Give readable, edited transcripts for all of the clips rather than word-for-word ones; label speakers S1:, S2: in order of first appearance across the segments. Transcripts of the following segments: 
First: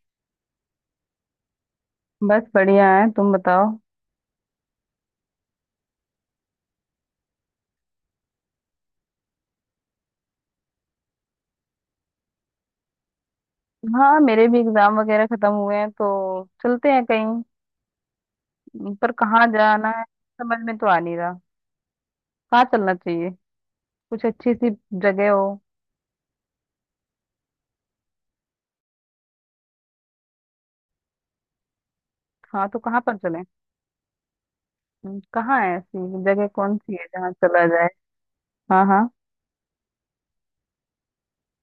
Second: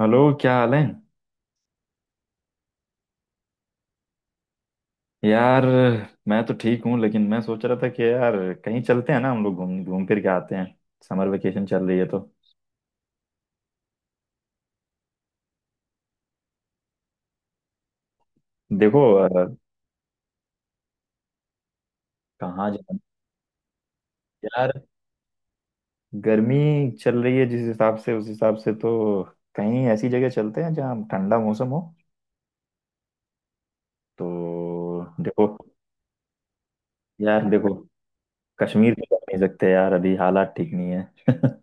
S1: Hello, क्या हाल है?
S2: बस बढ़िया है, तुम बताओ।
S1: यार, मैं तो ठीक हूँ लेकिन मैं सोच रहा था कि यार, कहीं चलते हैं ना। हम लोग घूम घूम फिर के आते हैं। समर वेकेशन चल रही है। तो
S2: हाँ मेरे भी एग्जाम वगैरह खत्म हुए हैं तो चलते हैं कहीं।
S1: देखो,
S2: पर कहाँ जाना है समझ में तो आ नहीं रहा। कहाँ
S1: कहाँ
S2: चलना
S1: जाना?
S2: चाहिए, कुछ अच्छी सी
S1: यार,
S2: जगह हो।
S1: गर्मी चल रही है जिस हिसाब से, उस हिसाब से तो कहीं ऐसी जगह चलते हैं जहाँ ठंडा मौसम हो।
S2: हाँ तो कहाँ पर चलें।
S1: तो देखो,
S2: कहाँ है ऐसी जगह, कौन सी है जहाँ
S1: यार
S2: चला
S1: देखो,
S2: जाए। हाँ
S1: कश्मीर तो
S2: हाँ।
S1: जा नहीं सकते यार, अभी हालात ठीक नहीं है।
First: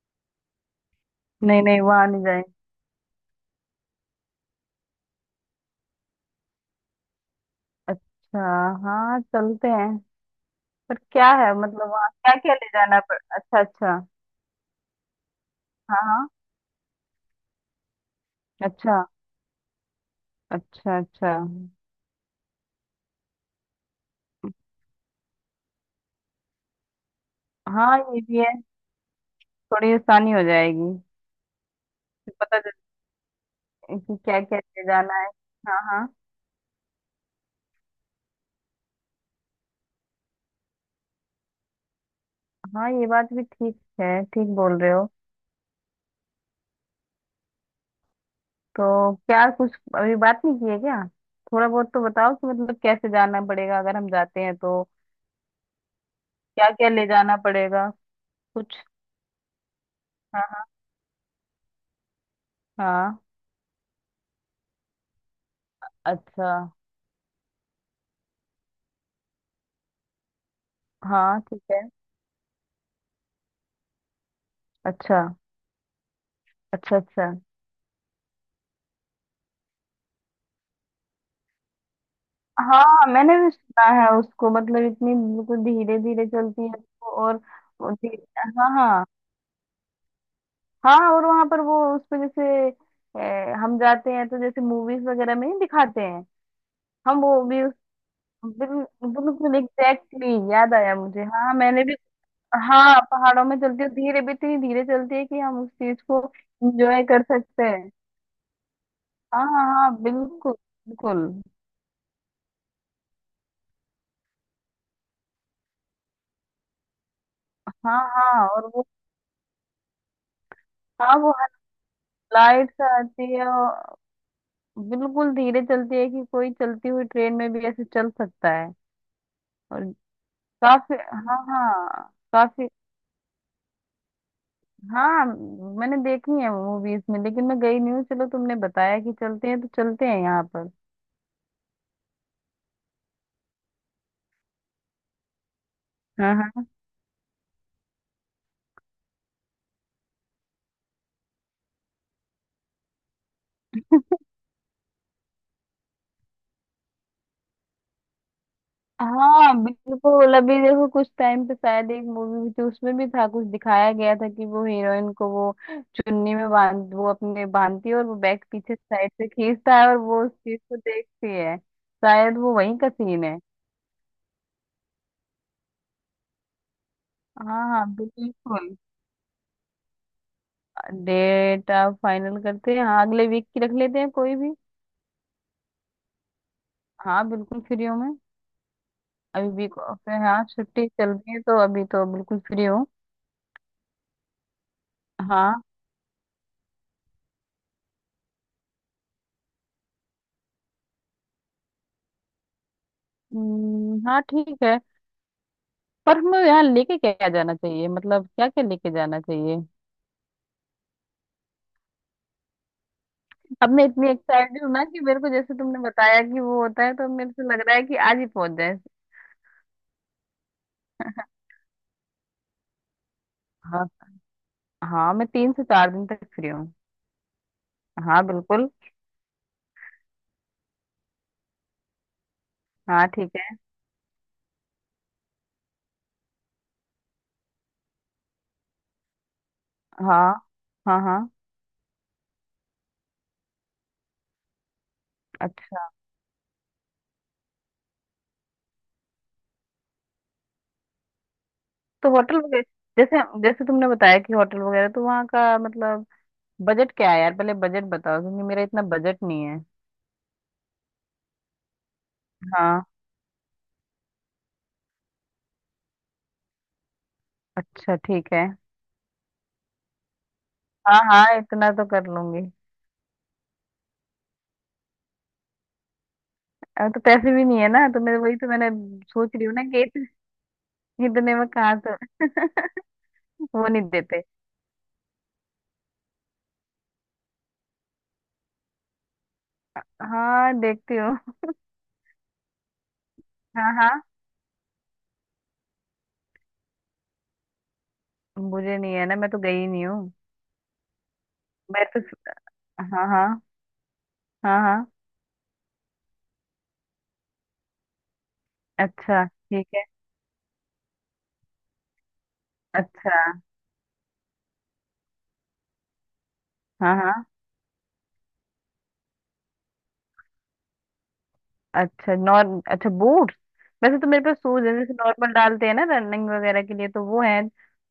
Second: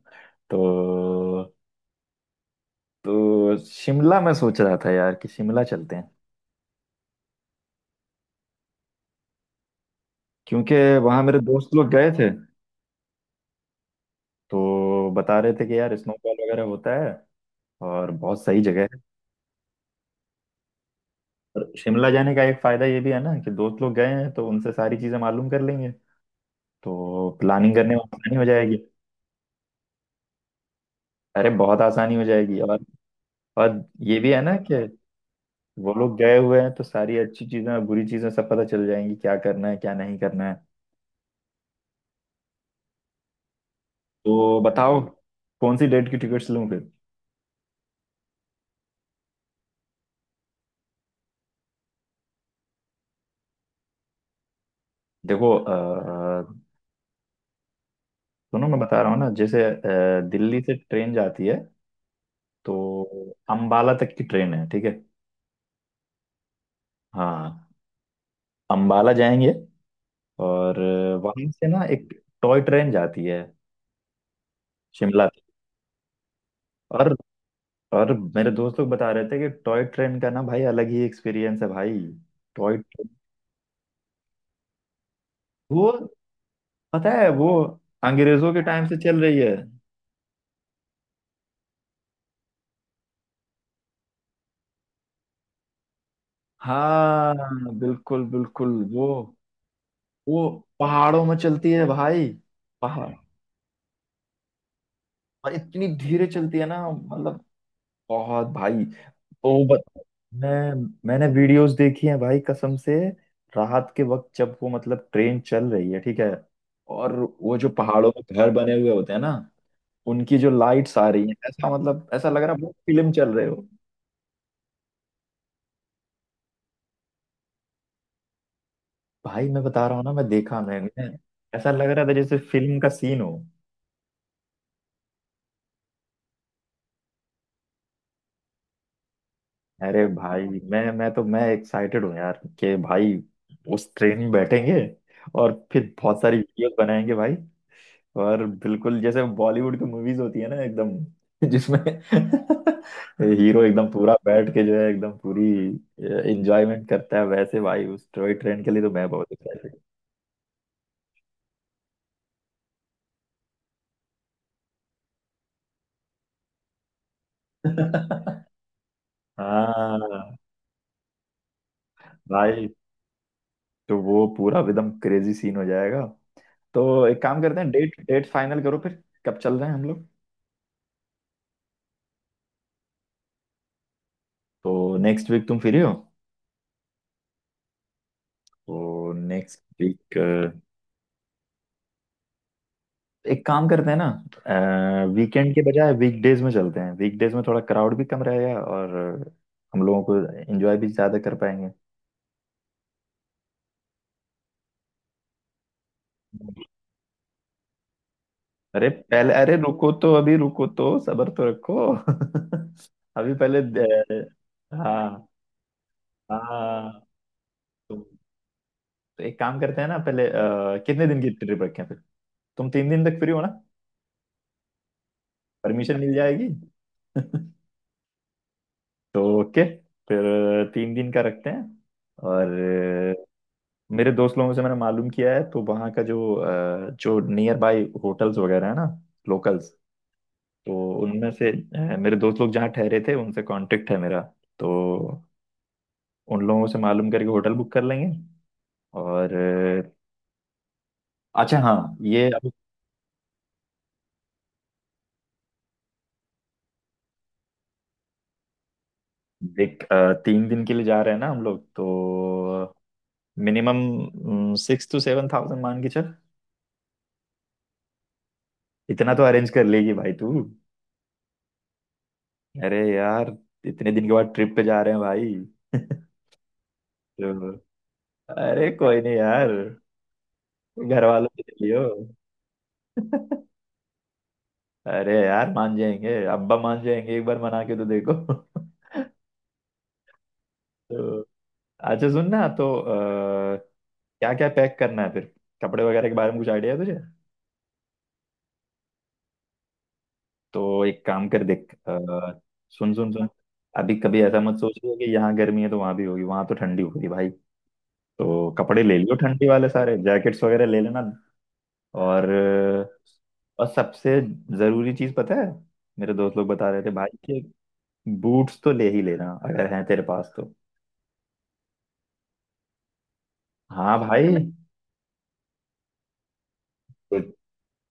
S1: तो
S2: नहीं नहीं, वहाँ नहीं जाएंगे।
S1: शिमला, मैं सोच रहा था यार कि शिमला चलते हैं।
S2: अच्छा, हाँ चलते हैं।
S1: क्योंकि
S2: पर
S1: वहां
S2: क्या
S1: मेरे
S2: है,
S1: दोस्त
S2: मतलब
S1: लोग
S2: वहाँ
S1: गए थे
S2: क्या क्या ले जाना पड़। अच्छा अच्छा।
S1: तो बता रहे थे कि यार,
S2: हाँ हाँ।
S1: स्नोफॉल वगैरह होता है और बहुत सही जगह
S2: अच्छा,
S1: है।
S2: अच्छा अच्छा।
S1: और शिमला जाने का एक फायदा ये भी है ना कि दोस्त लोग गए हैं तो उनसे सारी चीजें मालूम कर लेंगे, तो प्लानिंग करने
S2: हाँ
S1: में
S2: ये
S1: आसानी
S2: भी
S1: हो
S2: है,
S1: जाएगी।
S2: थोड़ी आसानी हो जाएगी।
S1: अरे, बहुत आसानी हो
S2: फिर
S1: जाएगी।
S2: पता
S1: और और
S2: कि
S1: ये भी
S2: क्या
S1: है ना
S2: क्या
S1: कि
S2: ले जाना है। हाँ
S1: वो
S2: हाँ।
S1: लोग गए हुए हैं तो सारी अच्छी चीजें और बुरी चीजें सब पता चल जाएंगी, क्या करना है क्या नहीं करना है।
S2: हाँ ये बात भी ठीक है, ठीक
S1: तो
S2: बोल रहे
S1: बताओ,
S2: हो।
S1: कौन सी डेट की टिकट्स लूँ फिर?
S2: तो क्या कुछ अभी बात नहीं की है क्या। थोड़ा बहुत तो बताओ कि मतलब कैसे जाना पड़ेगा अगर हम जाते हैं तो,
S1: देखो,
S2: क्या क्या ले जाना पड़ेगा
S1: सुनो,
S2: कुछ।
S1: मैं बता रहा हूँ ना। जैसे दिल्ली
S2: हाँ
S1: से ट्रेन जाती है, तो
S2: हाँ।
S1: अंबाला तक की ट्रेन है, ठीक है?
S2: अच्छा,
S1: हाँ, अंबाला जाएंगे। और
S2: हाँ
S1: वहां
S2: ठीक
S1: से
S2: है।
S1: ना एक टॉय ट्रेन जाती है
S2: अच्छा
S1: शिमला तक।
S2: अच्छा।
S1: और
S2: अच्छा
S1: मेरे दोस्त लोग बता रहे थे कि टॉय ट्रेन का ना भाई अलग ही एक्सपीरियंस है भाई। टॉय
S2: हाँ
S1: ट्रेन,
S2: मैंने भी सुना है उसको, मतलब इतनी बिल्कुल
S1: वो,
S2: धीरे धीरे चलती है।
S1: पता
S2: वो
S1: है
S2: और
S1: वो
S2: वो धी-
S1: अंग्रेजों के
S2: हाँ
S1: टाइम से
S2: हाँ।
S1: चल रही है।
S2: हाँ और वहां पर वो उस पे जैसे हम जाते हैं तो जैसे मूवीज वगैरह में ही दिखाते हैं। हम
S1: हाँ,
S2: वो भी उस
S1: बिल्कुल बिल्कुल। वो
S2: बिल्कुल एग्जैक्टली।
S1: वो
S2: याद आया मुझे,
S1: पहाड़ों में
S2: हाँ
S1: चलती
S2: मैंने
S1: है
S2: भी।
S1: भाई।
S2: हाँ
S1: पहाड़,
S2: पहाड़ों में चलती है, धीरे भी इतनी धीरे चलती है कि
S1: और
S2: हम उस
S1: इतनी
S2: चीज को
S1: धीरे चलती है ना,
S2: एंजॉय कर
S1: मतलब
S2: सकते हैं।
S1: बहुत भाई।
S2: हाँ
S1: ओ
S2: हाँ
S1: बत,
S2: हाँ, बिल्कुल।
S1: मैं, मैंने
S2: बिल्कुल।
S1: वीडियोस देखी हैं भाई, कसम से। रात के वक्त जब वो मतलब ट्रेन चल रही है, ठीक है। और वो जो
S2: हाँ
S1: पहाड़ों में
S2: हाँ
S1: घर
S2: और
S1: बने
S2: वो,
S1: हुए होते हैं ना, उनकी जो लाइट्स आ
S2: हाँ
S1: रही
S2: वो
S1: हैं, ऐसा मतलब ऐसा लग रहा है
S2: लाइट
S1: बहुत
S2: सा
S1: फिल्म चल
S2: आती है
S1: रहे हो।
S2: और बिल्कुल धीरे चलती है कि कोई चलती हुई ट्रेन में भी ऐसे चल सकता है।
S1: भाई मैं
S2: और
S1: बता रहा हूँ ना, मैं देखा,
S2: काफी,
S1: मैंने,
S2: हाँ
S1: ऐसा लग रहा
S2: हाँ
S1: था जैसे
S2: काफी।
S1: फिल्म का सीन हो।
S2: हाँ मैंने देखी है मूवीज में, लेकिन मैं गई नहीं हूँ। चलो तुमने बताया कि चलते हैं तो
S1: अरे
S2: चलते हैं यहाँ
S1: भाई,
S2: पर।
S1: मैं तो मैं एक्साइटेड हूँ यार कि भाई उस ट्रेन में बैठेंगे और फिर बहुत
S2: हाँ
S1: सारी
S2: हाँ।
S1: वीडियोस बनाएंगे भाई। और बिल्कुल जैसे बॉलीवुड की मूवीज होती है ना एकदम, जिसमें हीरो एकदम पूरा बैठ के जो है एकदम पूरी एंजॉयमेंट करता है, वैसे भाई उस टॉय ट्रेन के लिए तो मैं बहुत
S2: हाँ
S1: एक्साइटेड
S2: बिल्कुल, अभी देखो कुछ टाइम पे शायद एक मूवी भी थी, उसमें भी था, कुछ दिखाया गया था कि वो हीरोइन को वो चुन्नी में बांध वो अपने
S1: हूँ।
S2: बांधती है, और वो बैग पीछे साइड से खींचता है और वो उस
S1: हाँ
S2: चीज को देखती है, शायद वो
S1: भाई,
S2: वही का सीन है।
S1: तो वो पूरा एकदम क्रेजी सीन हो जाएगा। तो एक काम करते
S2: हाँ
S1: हैं,
S2: हाँ
S1: डेट डेट फाइनल
S2: बिल्कुल।
S1: करो, फिर कब चल रहे हैं हम लोग?
S2: डेट आप फाइनल करते हैं, हाँ अगले वीक की रख लेते हैं कोई भी।
S1: तो नेक्स्ट वीक तुम फ्री हो?
S2: हाँ बिल्कुल फ्री हूँ मैं।
S1: तो
S2: अभी
S1: नेक्स्ट
S2: वीक ऑफ
S1: वीक
S2: है, हाँ छुट्टी चल रही है तो अभी तो बिल्कुल फ्री हूँ।
S1: एक काम करते हैं ना, वीकेंड के
S2: हाँ।
S1: बजाय वीकडेज में चलते हैं। वीकडेज में थोड़ा क्राउड भी कम रहेगा और हम लोगों को एंजॉय भी ज्यादा कर पाएंगे।
S2: हाँ ठीक है। पर हमें यहाँ लेके क्या जाना चाहिए, मतलब क्या क्या
S1: अरे
S2: लेके जाना
S1: पहले, अरे
S2: चाहिए।
S1: रुको तो, अभी रुको तो, सब्र तो रखो। अभी पहले
S2: अब मैं इतनी एक्साइटेड हूँ ना कि मेरे
S1: हाँ
S2: को, जैसे तुमने बताया कि वो होता है,
S1: हाँ।
S2: तो मेरे को लग रहा है कि
S1: तो,
S2: आज ही पहुंच जाए।
S1: तो एक काम करते हैं ना, पहले कितने दिन की ट्रिप रखें फिर? तुम 3 दिन तक फ्री हो ना?
S2: हाँ। हाँ मैं तीन से चार
S1: परमिशन
S2: दिन
S1: मिल
S2: तक
S1: जाएगी।
S2: फ्री हूँ। हाँ बिल्कुल।
S1: तो ओके, फिर 3 दिन का रखते हैं। और
S2: हाँ ठीक है।
S1: मेरे दोस्त लोगों से मैंने मालूम किया है, तो वहाँ का जो जो नियर बाय होटल्स वगैरह है ना, लोकल्स,
S2: हाँ
S1: तो
S2: हाँ। हाँ।
S1: उनमें से मेरे दोस्त लोग जहाँ ठहरे थे उनसे कांटेक्ट है मेरा। तो
S2: अच्छा।
S1: उन लोगों से मालूम करके होटल बुक कर लेंगे। और अच्छा हाँ,
S2: तो
S1: ये
S2: होटल
S1: अब
S2: वगैरह, जैसे जैसे तुमने बताया कि होटल वगैरह तो वहाँ का मतलब बजट क्या है यार, पहले बजट बताओ क्योंकि मेरा इतना बजट नहीं है।
S1: देख, 3 दिन के लिए जा रहे हैं ना हम लोग, तो
S2: हाँ।
S1: मिनिमम 6-7 थाउजेंड मान के चल।
S2: अच्छा ठीक है।
S1: इतना तो अरेंज कर लेगी भाई तू।
S2: हाँ हाँ इतना तो कर लूंगी।
S1: अरे यार, इतने दिन के बाद ट्रिप पे जा रहे हैं भाई।
S2: अब तो पैसे भी
S1: तो
S2: नहीं है ना, तो मैं वही तो मैंने
S1: अरे, कोई नहीं
S2: सोच रही
S1: यार,
S2: हूँ ना कि
S1: घर वालों
S2: इतने
S1: के
S2: में
S1: लिए
S2: कहाँ
S1: हो।
S2: से। वो नहीं देते।
S1: अरे यार, मान जाएंगे, अब्बा मान जाएंगे, एक बार मना के तो देखो।
S2: हाँ देखती हूँ।
S1: तो अच्छा, सुन ना, तो
S2: हाँ हाँ।
S1: क्या क्या पैक करना है फिर? कपड़े वगैरह के बारे में कुछ आइडिया है तुझे?
S2: मुझे नहीं है ना, मैं तो गई ही नहीं हूँ।
S1: तो एक काम कर, देख,
S2: मैं तो।
S1: सुन
S2: हाँ
S1: सुन सुन,
S2: हाँ।
S1: अभी कभी ऐसा मत
S2: हाँ हाँ।
S1: सोचिए कि यहाँ गर्मी है तो वहां भी होगी। वहां तो ठंडी होगी भाई। तो कपड़े ले लियो,
S2: अच्छा
S1: ठंडी
S2: ठीक
S1: वाले
S2: है।
S1: सारे जैकेट्स वगैरह ले लेना। और
S2: अच्छा।
S1: सबसे जरूरी चीज पता है, मेरे दोस्त लोग बता रहे थे
S2: हाँ
S1: भाई
S2: हाँ।
S1: कि बूट्स तो ले ही लेना, अगर हैं तेरे पास तो।
S2: अच्छा नॉर अच्छा बूट।
S1: हाँ
S2: वैसे तो मेरे
S1: भाई,
S2: पास शूज है, जैसे नॉर्मल डालते हैं ना रनिंग वगैरह के लिए, तो वो
S1: देख,
S2: है।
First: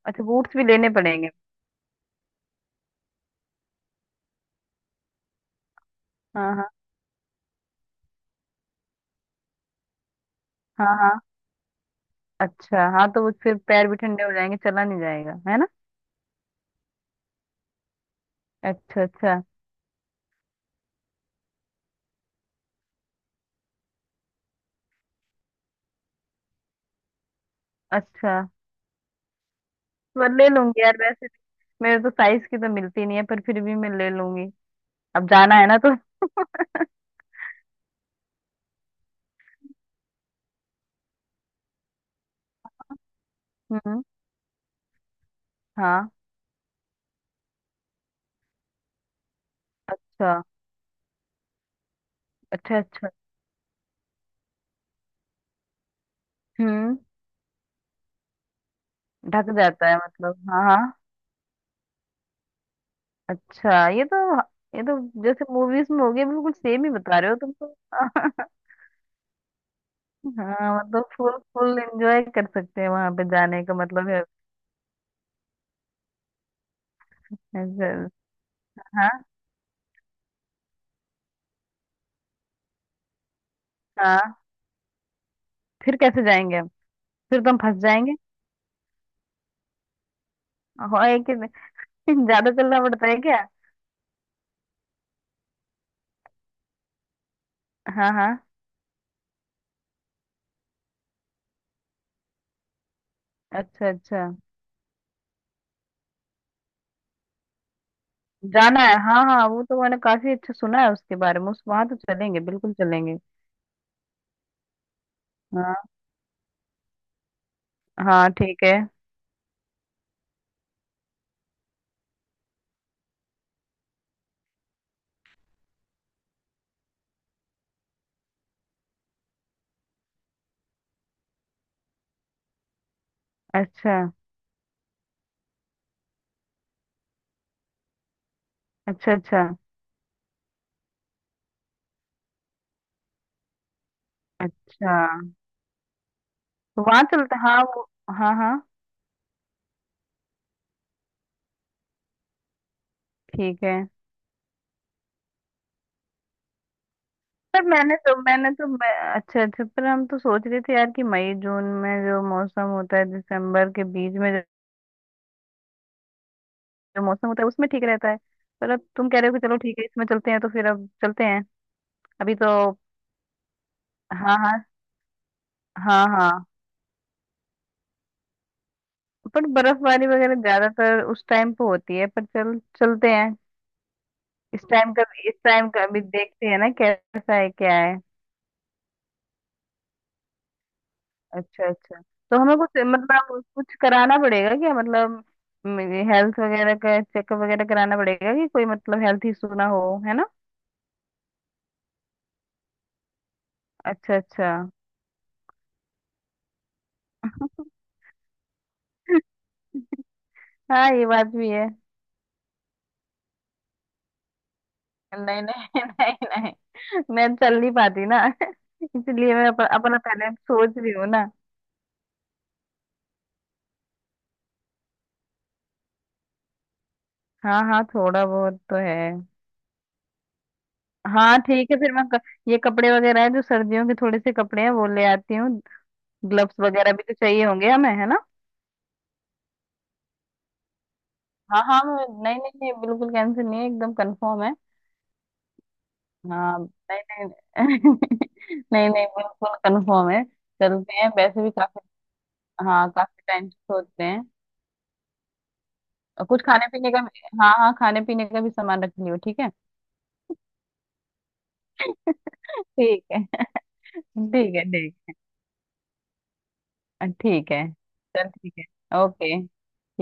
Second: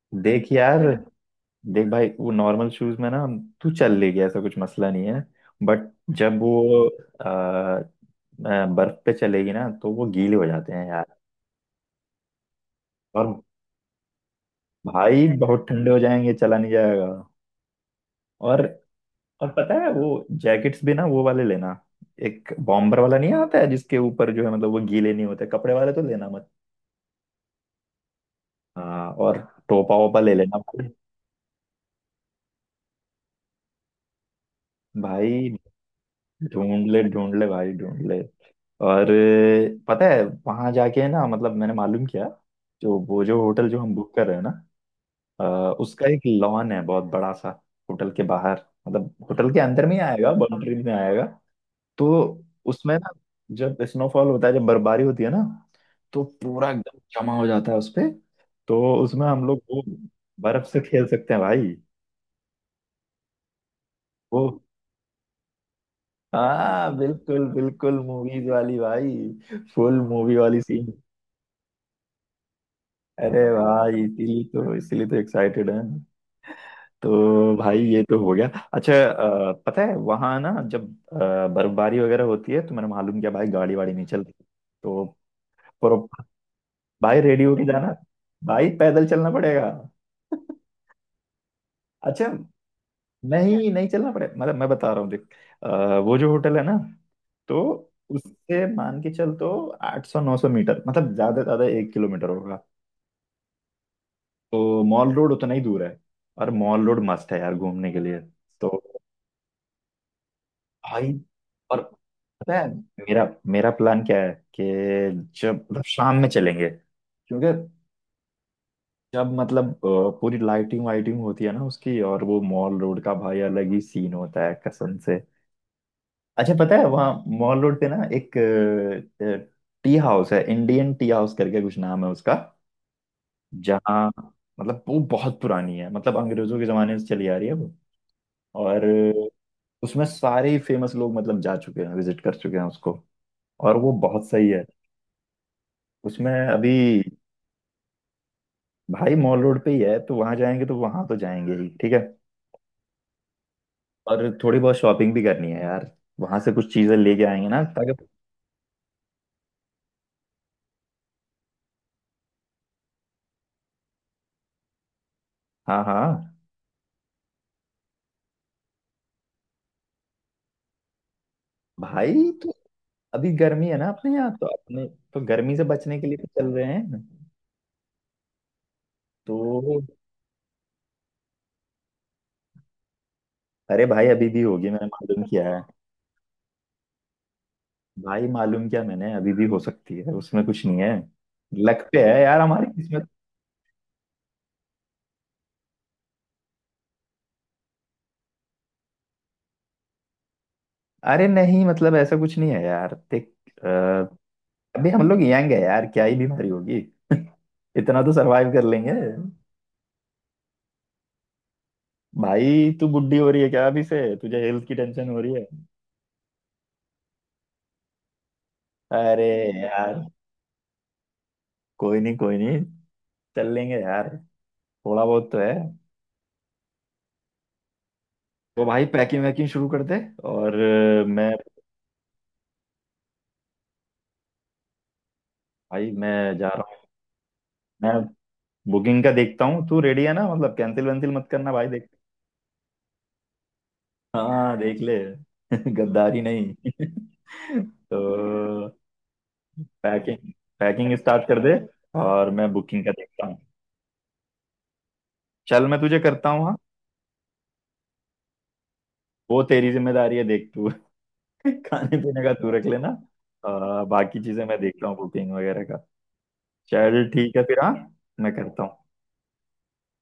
S2: अच्छा,
S1: देख
S2: बूट्स भी
S1: यार,
S2: लेने पड़ेंगे।
S1: देख भाई, वो नॉर्मल शूज में ना तू चल लेगी, ऐसा कुछ मसला नहीं है। बट जब
S2: हाँ हाँ।
S1: वो अ, बर्फ पे चलेगी ना तो वो गीले हो जाते हैं
S2: हाँ
S1: यार।
S2: हाँ। अच्छा हाँ, तो वो
S1: और
S2: फिर पैर भी ठंडे हो जाएंगे, चला नहीं
S1: भाई
S2: जाएगा, है
S1: बहुत
S2: ना।
S1: ठंडे हो जाएंगे, चला नहीं जाएगा। और
S2: अच्छा अच्छा।
S1: पता है, वो जैकेट्स भी ना, वो वाले लेना। एक बॉम्बर वाला नहीं आता है जिसके ऊपर जो है मतलब वो गीले नहीं होते, कपड़े वाले तो लेना मत।
S2: अच्छा।
S1: हाँ, और टोपा वोपा
S2: मैं
S1: ले
S2: ले
S1: लेना
S2: लूंगी
S1: भाई।
S2: यार, वैसे मेरे तो साइज की तो मिलती नहीं है, पर फिर भी मैं ले लूंगी। अब
S1: भाई
S2: जाना है ना तो।
S1: ढूंढ ले, ढूंढ ले भाई, ढूंढ ले। और पता है वहां जाके ना, मतलब मैंने मालूम किया, जो वो जो होटल जो हम
S2: हम्म,
S1: बुक कर रहे हैं ना, अ, उसका
S2: हाँ।
S1: एक लॉन है, बहुत बड़ा सा, होटल के बाहर, मतलब होटल के अंदर में ही आएगा,
S2: अच्छा
S1: बाउंड्री में आएगा। तो
S2: अच्छा।
S1: उसमें
S2: अच्छा।
S1: ना, जब स्नोफॉल होता है, जब बर्फबारी होती है ना, तो पूरा
S2: हम्म
S1: एकदम जमा हो जाता है उसपे। तो उसमें हम
S2: ढक
S1: लोग वो
S2: जाता है, मतलब हाँ
S1: बर्फ से
S2: हाँ।
S1: खेल सकते हैं भाई।
S2: अच्छा ये तो,
S1: वो
S2: ये तो जैसे मूवीज में हो गया, बिल्कुल सेम ही
S1: हाँ,
S2: बता रहे हो
S1: बिल्कुल
S2: तुम तो।
S1: बिल्कुल मूवीज वाली भाई, फुल मूवी
S2: हाँ
S1: वाली सीन।
S2: मतलब फुल फुल एंजॉय कर सकते हैं, वहां पे
S1: अरे
S2: जाने का
S1: भाई,
S2: मतलब है।
S1: इसीलिए तो, इसीलिए तो एक्साइटेड है। तो भाई, ये
S2: ऐसे-
S1: तो हो गया। अच्छा,
S2: हाँ
S1: पता है वहाँ ना, जब बर्फबारी वगैरह होती है, तो मैंने मालूम किया भाई, गाड़ी वाड़ी नहीं चलती।
S2: हाँ।
S1: तो पर
S2: फिर कैसे जाएंगे हम,
S1: भाई
S2: फिर
S1: रेडी
S2: तो हम
S1: होके
S2: फंस
S1: जाना,
S2: जाएंगे।
S1: भाई पैदल चलना पड़ेगा।
S2: हाँ एक।
S1: अच्छा
S2: ज्यादा चलना पड़ता है क्या।
S1: नहीं, नहीं चलना पड़ेगा मतलब, मैं बता रहा हूँ, देख, अ, वो जो होटल है ना, तो
S2: हाँ हाँ।
S1: उससे मान के चल तो 800-900 मीटर, मतलब ज्यादा से ज्यादा 1 किलोमीटर होगा।
S2: अच्छा अच्छा।
S1: तो मॉल रोड उतना ही दूर है। और मॉल रोड मस्त है यार घूमने के लिए। तो
S2: जाना है, हाँ हाँ, वो तो मैंने काफी अच्छा सुना है
S1: भाई,
S2: उसके बारे में उस,
S1: और
S2: वहां तो चलेंगे,
S1: पता है
S2: बिल्कुल चलेंगे।
S1: मेरा, मेरा प्लान क्या है कि जब
S2: हाँ
S1: मतलब शाम में चलेंगे, क्योंकि
S2: हाँ ठीक है।
S1: जब मतलब पूरी लाइटिंग वाइटिंग होती है ना उसकी, और वो मॉल रोड का भाई अलग ही सीन होता है कसम से। अच्छा, पता है वहाँ मॉल रोड पे ना एक टी हाउस है, इंडियन टी हाउस करके कुछ नाम है उसका।
S2: अच्छा
S1: जहाँ, मतलब वो बहुत पुरानी है, मतलब अंग्रेजों के जमाने से चली आ रही है वो। और
S2: अच्छा। अच्छा
S1: उसमें सारे ही फेमस लोग मतलब जा चुके हैं, विजिट कर चुके हैं उसको। और वो बहुत सही है।
S2: अच्छा।
S1: उसमें अभी
S2: तो वहां चलते, हाँ वो। हाँ हाँ
S1: भाई मॉल रोड पे ही है, तो वहाँ जाएंगे, तो वहाँ तो जाएंगे ही, ठीक है।
S2: ठीक है।
S1: और थोड़ी बहुत शॉपिंग भी करनी है यार, वहां से कुछ चीजें लेके आएंगे ना
S2: पर
S1: ताकि।
S2: मैंने तो मैं, अच्छा अच्छा, पर हम तो सोच रहे थे यार कि मई जून में जो मौसम होता है, दिसंबर के बीच में जो,
S1: हाँ हाँ
S2: जो मौसम होता है उसमें ठीक रहता है। पर अब तुम कह रहे हो कि चलो ठीक है इसमें चलते हैं, तो फिर अब चलते हैं।
S1: भाई,
S2: अभी तो।
S1: अभी गर्मी है ना अपने यहाँ,
S2: हाँ
S1: तो
S2: हाँ।
S1: अपने, तो गर्मी से बचने के
S2: हाँ
S1: लिए तो
S2: हाँ।
S1: चल रहे हैं तो।
S2: पर बर्फबारी वगैरह ज्यादातर उस टाइम पे होती है, पर चल चलते हैं।
S1: अरे भाई, अभी भी
S2: इस
S1: होगी, मैंने
S2: टाइम का,
S1: मालूम
S2: इस
S1: किया है।
S2: टाइम का अभी देखते हैं ना कैसा है क्या है।
S1: भाई मालूम क्या मैंने, अभी भी हो सकती है, उसमें कुछ नहीं है।
S2: अच्छा
S1: लक
S2: अच्छा।
S1: पे है
S2: तो
S1: यार,
S2: हमें
S1: हमारी
S2: कुछ
S1: किस्मत।
S2: मतलब कुछ कराना पड़ेगा क्या, मतलब हेल्थ वगैरह का चेकअप वगैरह कराना पड़ेगा कि कोई मतलब हेल्थ इशू ना हो, है ना।
S1: अरे नहीं, मतलब ऐसा कुछ नहीं है यार, देख, अ,
S2: अच्छा अच्छा।
S1: अभी हम लोग यंग है यार, क्या ही बीमारी होगी, इतना तो सरवाइव कर लेंगे।
S2: हाँ ये बात भी है।
S1: भाई, तू बुढ़ी हो रही है क्या, अभी से तुझे हेल्थ की टेंशन हो रही
S2: नहीं
S1: है?
S2: नहीं, नहीं नहीं, मैं चल नहीं पाती ना
S1: अरे
S2: इसलिए मैं अपना
S1: यार
S2: पहले सोच रही हूँ ना।
S1: कोई नहीं, कोई नहीं, चल लेंगे यार। थोड़ा बहुत तो है।
S2: हाँ हाँ, थोड़ा बहुत
S1: तो
S2: तो
S1: भाई
S2: है।
S1: पैकिंग वैकिंग शुरू कर दे। और मैं,
S2: हाँ ठीक है, फिर मैं ये कपड़े वगैरह है जो सर्दियों के, थोड़े से कपड़े हैं वो ले आती हूँ।
S1: भाई मैं जा
S2: ग्लव्स
S1: रहा हूँ।
S2: वगैरह भी तो चाहिए होंगे हमें,
S1: मैं
S2: है ना।
S1: बुकिंग का देखता हूँ, तू रेडी है ना मतलब, कैंसिल वैंसिल मत करना
S2: हाँ
S1: भाई,
S2: हाँ
S1: देख।
S2: नहीं नहीं नहीं, बिल्कुल कैंसिल नहीं है, एकदम कंफर्म है।
S1: हाँ, देख ले। गद्दारी नहीं।
S2: हाँ। नहीं। नहीं।
S1: तो
S2: नहीं नहीं बिल्कुल कंफर्म है।
S1: पैकिंग, पैकिंग
S2: चलते हैं
S1: स्टार्ट कर
S2: वैसे भी
S1: दे
S2: काफी,
S1: और मैं बुकिंग
S2: हाँ
S1: का
S2: काफी
S1: देखता हूँ।
S2: टाइम से सोचते हैं।
S1: चल, मैं तुझे
S2: और
S1: करता
S2: कुछ
S1: हूँ हाँ।
S2: खाने पीने का हाँ हाँ, खाने पीने का भी सामान रख लियो, ठीक
S1: वो
S2: है।
S1: तेरी जिम्मेदारी है, देख तू। खाने पीने का तू रख लेना।
S2: ठीक है।
S1: बाकी चीजें
S2: ठीक
S1: मैं
S2: है।
S1: देखता हूँ,
S2: ठीक,
S1: बुकिंग वगैरह का। चल ठीक है
S2: ठीक
S1: फिर,
S2: है,
S1: हाँ,
S2: चल
S1: मैं
S2: ठीक
S1: करता हूँ।
S2: है, ओके।